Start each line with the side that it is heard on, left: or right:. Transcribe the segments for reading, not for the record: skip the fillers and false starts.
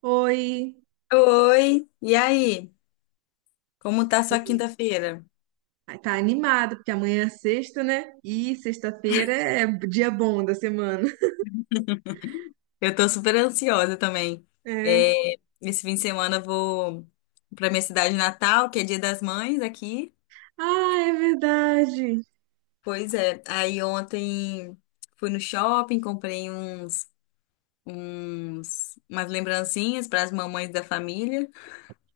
right: Oi,
left: Oi, e aí? Como tá sua quinta-feira?
right: ai, tá animado, porque amanhã é sexta, né? E sexta-feira é dia bom da semana.
left: Eu tô super ansiosa também.
right: É.
left: É, esse fim de semana eu vou pra minha cidade natal, que é Dia das Mães aqui.
right: Ah, é verdade.
left: Pois é, aí ontem fui no shopping, comprei uns, umas lembrancinhas para as mamães da família,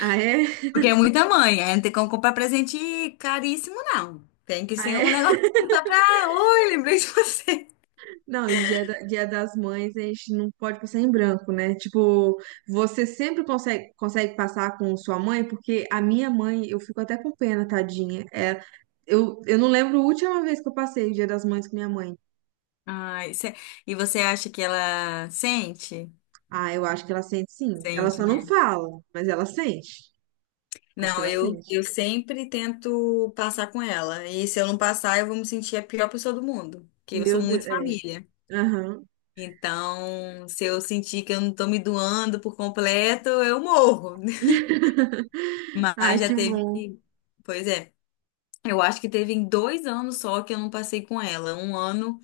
right: Ah, é?
left: porque é muita mãe, aí não tem como comprar presente caríssimo, não. Tem que
right: Ah,
left: ser um
right: é?
left: negócio só pra... Oi, lembrei de você.
right: Não, e dia, dia das mães a gente não pode passar em branco, né? Tipo, você sempre consegue passar com sua mãe, porque a minha mãe, eu fico até com pena, tadinha. É, eu não lembro a última vez que eu passei o dia das mães com minha mãe.
left: Ai, cê- e você acha que ela sente?
right: Ah, eu acho que ela sente sim. Ela
left: Sente,
right: só não
left: né?
right: fala, mas ela sente. Acho que
left: Não,
right: ela
left: eu,
right: sente.
left: eu sempre tento passar com ela. E se eu não passar, eu vou me sentir a pior pessoa do mundo. Porque eu sou
right: Meu Deus,
left: muito
right: é.
left: família.
right: Aham.
left: Então, se eu sentir que eu não tô me doando por completo, eu morro.
right: Ai,
left: Mas já
right: que
left: teve.
right: bom.
left: Pois é. Eu acho que teve em dois anos só que eu não passei com ela. Um ano.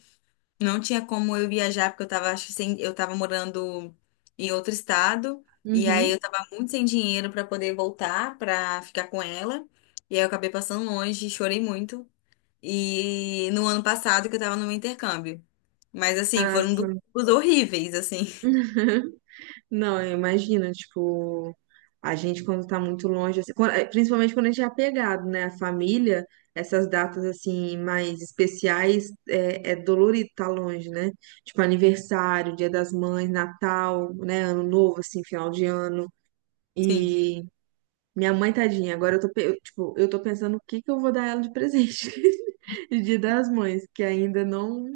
left: Não tinha como eu viajar, porque eu tava, acho que sem, eu tava morando em outro estado, e aí
right: Uhum.
left: eu tava muito sem dinheiro pra poder voltar, pra ficar com ela. E aí eu acabei passando longe, chorei muito. E no ano passado que eu tava no meu intercâmbio. Mas assim,
right: Ah,
left: foram
right: sim.
left: duas horríveis, assim.
right: Não, imagina, tipo, a gente quando tá muito longe, assim, principalmente quando a gente é apegado, né? A família, essas datas, assim, mais especiais, é dolorido tá longe, né? Tipo, aniversário, Dia das Mães, Natal, né? Ano Novo, assim, final de ano.
left: Sim.
right: E minha mãe, tadinha, agora eu tô, eu, tipo, eu tô pensando o que que eu vou dar ela de presente de Dia das Mães, que ainda não.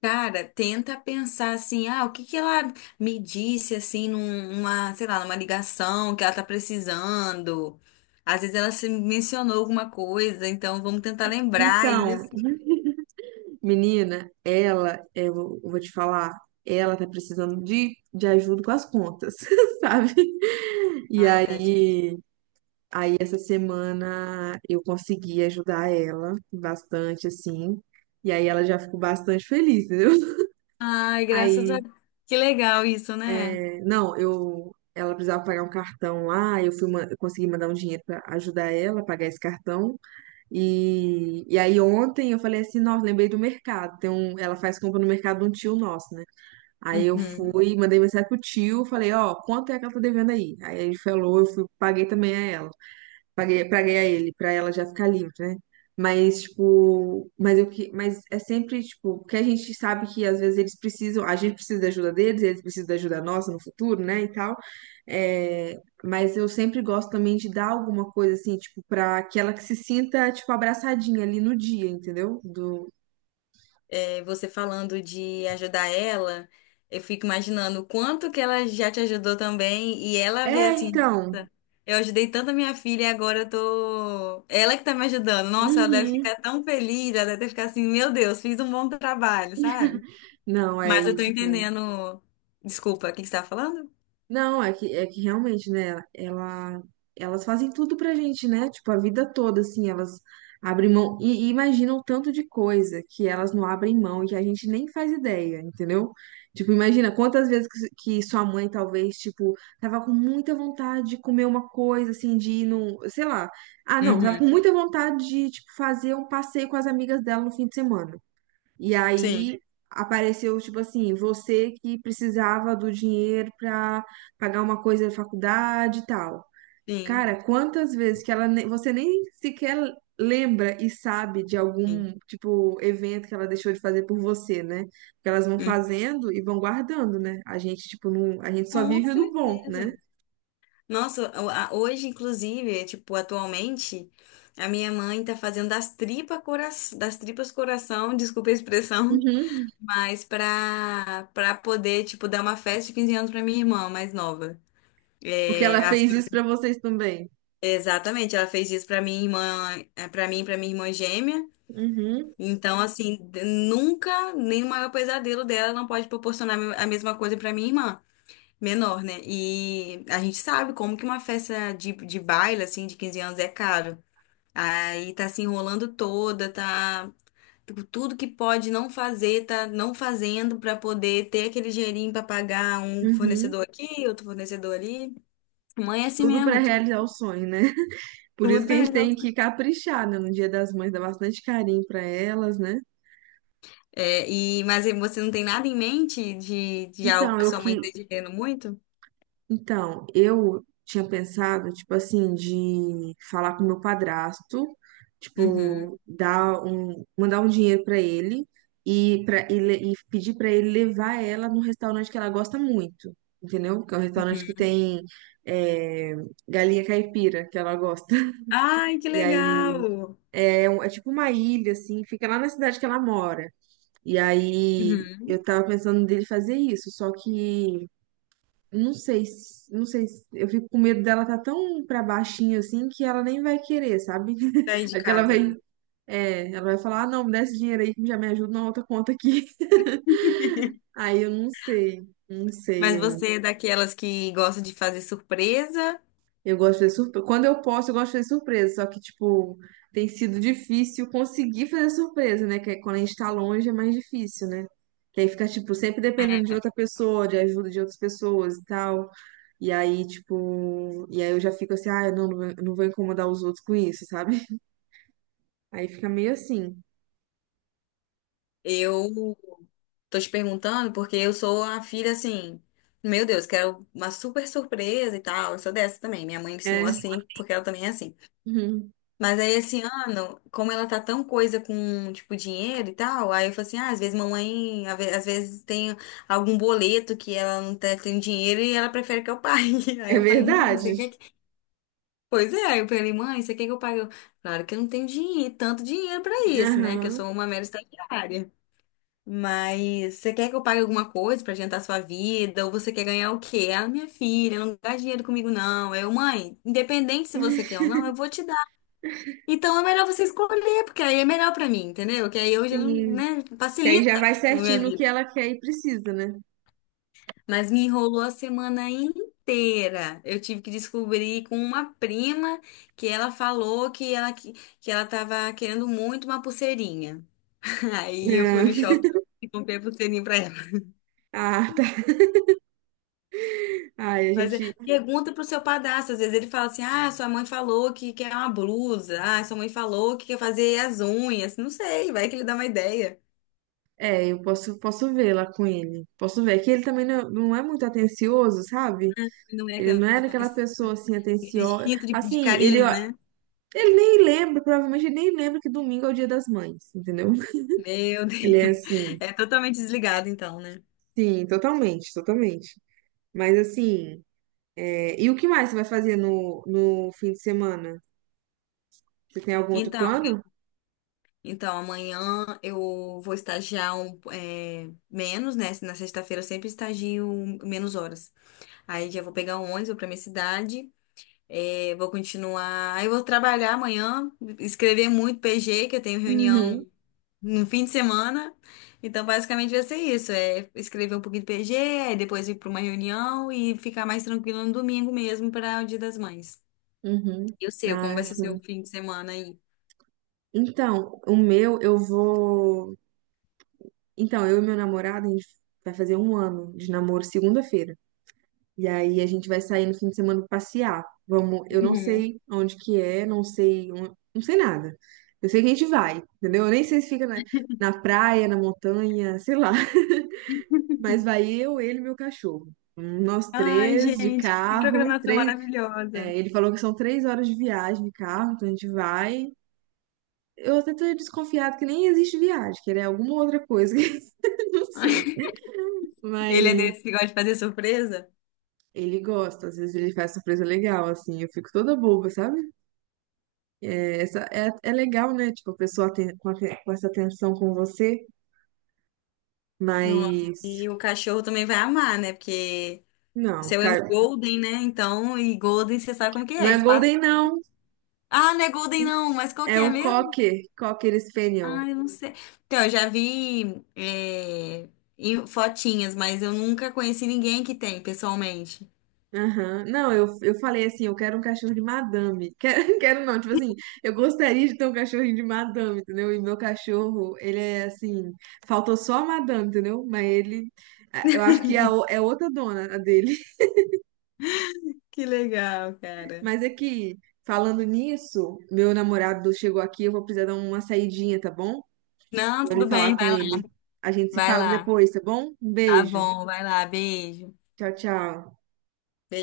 left: Cara, tenta pensar assim, ah, o que que ela me disse assim numa, sei lá, numa ligação que ela tá precisando. Às vezes ela se mencionou alguma coisa, então vamos tentar lembrar
right: Então,
left: isso.
right: menina, ela, eu vou te falar, ela tá precisando de ajuda com as contas, sabe? E
left: Ai, tadinha.
right: aí, aí essa semana eu consegui ajudar ela bastante, assim. E aí ela já ficou bastante feliz, entendeu?
left: Ai, graças a
right: Aí,
left: Deus. Que legal isso, né?
right: é, não, eu, ela precisava pagar um cartão lá, eu fui, eu consegui mandar um dinheiro pra ajudar ela a pagar esse cartão. E aí ontem eu falei assim, nossa, lembrei do mercado. Tem um, ela faz compra no mercado de um tio nosso, né? Aí eu
left: Uhum.
right: fui, mandei mensagem pro tio, falei, ó, quanto é que ela tá devendo aí? Aí ele falou, eu fui, paguei também a ela. Paguei a ele, pra ela já ficar livre, né? Mas, tipo, mas eu que, mas é sempre, tipo, porque a gente sabe que às vezes eles precisam, a gente precisa da ajuda deles, eles precisam da ajuda nossa no futuro, né, e tal. É, mas eu sempre gosto também de dar alguma coisa assim, tipo, pra que ela que se sinta, tipo, abraçadinha ali no dia, entendeu? Do...
left: É, você falando de ajudar ela, eu fico imaginando o quanto que ela já te ajudou também, e ela vê
right: É,
left: assim,
right: então.
left: nossa, eu ajudei tanto a minha filha e agora eu tô. Ela que tá me ajudando. Nossa, ela deve
right: Uhum.
left: ficar tão feliz, ela deve ficar assim, meu Deus, fiz um bom trabalho, sabe?
right: Não, é,
left: Mas
right: e,
left: eu tô
right: tipo,
left: entendendo. Desculpa, o que que você tá falando?
right: não, é que realmente, né, ela, elas fazem tudo pra gente, né? Tipo, a vida toda, assim, elas abrem mão e imaginam tanto de coisa que elas não abrem mão e que a gente nem faz ideia, entendeu? Tipo, imagina quantas vezes que sua mãe, talvez, tipo, tava com muita vontade de comer uma coisa, assim, de ir num, sei lá. Ah, não, tava com
left: Uhum.
right: muita vontade de, tipo, fazer um passeio com as amigas dela no fim de semana. E
left: Sim,
right: aí apareceu, tipo assim, você que precisava do dinheiro pra pagar uma coisa da faculdade e tal.
left: sim,
right: Cara, quantas vezes que você nem sequer lembra e sabe de
left: sim.
right: algum, tipo, evento que ela deixou de fazer por você, né? Porque elas vão
left: Uhum.
right: fazendo e vão guardando, né? A gente, tipo, não, a gente só
left: Com
right: vive do bom, né?
left: certeza. Nossa, hoje, inclusive, é, tipo, atualmente, a minha mãe tá fazendo das tripas coração, desculpa a expressão,
right: Uhum.
left: mas pra, pra poder, tipo, dar uma festa de 15 anos pra minha irmã mais nova.
right: Porque
left: É,
right: ela
left: as-
right: fez isso pra vocês também.
left: Exatamente, ela fez isso pra minha irmã, é, pra mim, e pra minha irmã gêmea.
right: Uhum,
left: Então, assim, nunca, nem o maior pesadelo dela não pode proporcionar a mesma coisa pra minha irmã menor, né? E a gente sabe como que uma festa de baile, assim, de 15 anos é caro. Aí tá se enrolando toda, tá. Tipo, tudo que pode não fazer, tá não fazendo pra poder ter aquele dinheirinho pra pagar um
right: uhum.
left: fornecedor aqui, outro fornecedor ali. Mãe é assim
right: Tudo pra
left: mesmo,
right: realizar o sonho, né? Por isso
left: tudo
right: que a
left: vai
right: gente tem
left: resolver.
right: que caprichar, né? No Dia das Mães, dar bastante carinho pra elas, né?
left: É, e, mas aí você não tem nada em mente de algo
right: Então,
left: que
right: eu
left: sua mãe
right: que,
left: esteja querendo muito?
right: então, eu tinha pensado, tipo assim, de falar com meu padrasto,
left: Uhum,
right: tipo, dar um, mandar um dinheiro pra ele e pedir pra ele levar ela num restaurante que ela gosta muito, entendeu? Que é um restaurante que
left: uhum.
right: tem é, galinha caipira, que ela gosta.
left: Ai, que
right: E aí
left: legal!
right: é, é tipo uma ilha assim, fica lá na cidade que ela mora. E aí eu
left: Uhum.
right: tava pensando dele fazer isso, só que não sei, eu fico com medo dela tá tão pra baixinho assim que ela nem vai querer, sabe?
left: Daí de
right: Acho que ela
left: casa,
right: vai,
left: né?
right: é, ela vai falar, ah, não, me dá esse dinheiro aí que já me ajuda na outra conta aqui. Aí eu não sei, não
left: Mas
right: sei.
left: você é daquelas que gosta de fazer surpresa?
right: Eu gosto de fazer surpresa. Quando eu posso, eu gosto de fazer surpresa. Só que, tipo, tem sido difícil conseguir fazer surpresa, né? Que é quando a gente tá longe é mais difícil, né? Que aí fica, tipo, sempre dependendo de outra pessoa, de ajuda de outras pessoas e tal. E aí, tipo, e aí eu já fico assim, ah, eu não, não vou incomodar os outros com isso, sabe? Aí fica meio assim.
left: Eu tô te perguntando porque eu sou a filha assim, meu Deus, quero uma super surpresa e tal. Eu sou dessa também. Minha mãe me
right: É.
left: ensinou assim, porque ela também é assim.
right: Uhum.
left: Mas aí esse ano, como ela tá tão coisa com, tipo, dinheiro e tal, aí eu falei assim: ah, às vezes mamãe, às vezes tem algum boleto que ela não tá- tem dinheiro e ela prefere que eu pague. Aí
right: É
left: eu falei, mãe,
right: verdade.
left: você quer. Pois é, aí eu falei, mãe, você quer que eu pague? Eu, claro que eu não tenho dinheiro, tanto dinheiro pra isso, né? Que eu
right: Aham,
left: sou uma mera estagiária. Mas você quer que eu pague alguma coisa pra adiantar a sua vida? Ou você quer ganhar o quê? Ah, minha filha, não gasta dinheiro comigo, não. Eu, mãe, independente se você quer ou não, eu vou te dar. Então é melhor você escolher, porque aí é melhor pra mim, entendeu? Que aí hoje,
right: sim.
left: né,
right: Que aí já
left: facilita
right: vai
left: a minha
right: certinho no
left: vida.
right: que ela quer e precisa, né?
left: Mas me enrolou a semana inteira. Eu tive que descobrir com uma prima que ela falou que ela tava querendo muito uma pulseirinha. Aí eu fui no shopping e comprei a pulseirinha pra ela.
right: Ah, ah, tá. Ai, a
left: Mas é,
right: gente.
left: pergunta pro seu padrasto. Às vezes ele fala assim: ah, sua mãe falou que quer uma blusa. Ah, sua mãe falou que quer fazer as unhas. Não sei, vai que ele dá uma ideia.
right: É, eu posso, posso ver lá com ele. Posso ver. Que ele também não, não é muito atencioso, sabe?
left: Não é
right: Ele
left: aquele
right: não é daquela pessoa assim,
left: Esse
right: atenciosa.
left: instinto de
right: Assim, ele,
left: carinho,
right: ó,
left: né?
right: ele nem lembra, provavelmente ele nem lembra que domingo é o dia das mães, entendeu?
left: Meu
right: Ele
left: Deus.
right: é assim,
left: É totalmente desligado, então, né?
right: sim, totalmente. Mas assim, é, e o que mais você vai fazer no, no fim de semana? Você tem algum outro
left: Então.
right: plano?
left: Então, amanhã eu vou estagiar um, é, menos, né? Na sexta-feira eu sempre estagio menos horas. Aí já vou pegar um ônibus, vou pra minha cidade, é, vou continuar. Aí eu vou trabalhar amanhã, escrever muito PG, que eu tenho reunião
right: Uhum,
left: no fim de semana. Então, basicamente vai ser isso: é escrever um pouquinho de PG, aí depois ir pra uma reunião e ficar mais tranquilo no domingo mesmo para o Dia das Mães.
right: uhum.
left: Eu sei como
right: Ah,
left: vai ser
right: sim.
left: seu fim de semana aí.
right: Então, o meu, eu vou. Então, eu e meu namorado, a gente vai fazer um ano de namoro segunda-feira. E aí a gente vai sair no fim de semana pra passear. Vamos, eu não
left: Uhum.
right: sei onde que é, não sei, não sei nada. Eu sei que a gente vai, entendeu? Eu nem sei se fica na praia, na montanha, sei lá. Mas vai eu, ele e meu cachorro. Nós
left: Ai,
right: três de
left: gente, que
right: carro,
left: programação
right: três.
left: maravilhosa.
right: É, ele falou que são 3 horas de viagem de carro, então a gente vai. Eu até tô desconfiado que nem existe viagem, que era alguma outra coisa, que eu não sei.
left: Ele é
right: Mas
left: desse que gosta de fazer surpresa?
right: ele gosta, às vezes ele faz surpresa legal, assim, eu fico toda boba, sabe? É, essa é, é legal, né? Tipo, a pessoa tem, com essa atenção com você,
left: Nossa,
right: mas
left: e o cachorro também vai amar, né? Porque o
right: não,
left: seu é um
right: cara,
left: golden, né? Então, e golden, você sabe como que
right: não
left: é?
right: é
left: Espaço...
right: Golden, não.
left: Ah, não é golden não, mas qual que
right: É
left: é
right: um
left: mesmo?
right: Cocker, Cocker Spaniel.
left: Ah, eu não sei. Então, eu já vi é, em fotinhas, mas eu nunca conheci ninguém que tem, pessoalmente.
right: Aham. Não, eu falei assim, eu quero um cachorro de madame. Quero, quero não, tipo assim, eu gostaria de ter um cachorrinho de madame, entendeu? E meu cachorro, ele é assim, faltou só a madame, entendeu? Mas ele, é, eu acho que é, é outra dona a dele.
left: Que legal, cara.
right: Mas é que, falando nisso, meu namorado chegou aqui, eu vou precisar dar uma saidinha, tá bom?
left: Não,
right: Vou ali
left: tudo
right: falar
left: bem,
right: com
left: vai.
right: ele. A gente se
left: Vai
right: fala
left: lá.
right: depois, tá bom? Um
left: Tá
right: beijo.
left: bom, vai lá, beijo.
right: Tchau, tchau.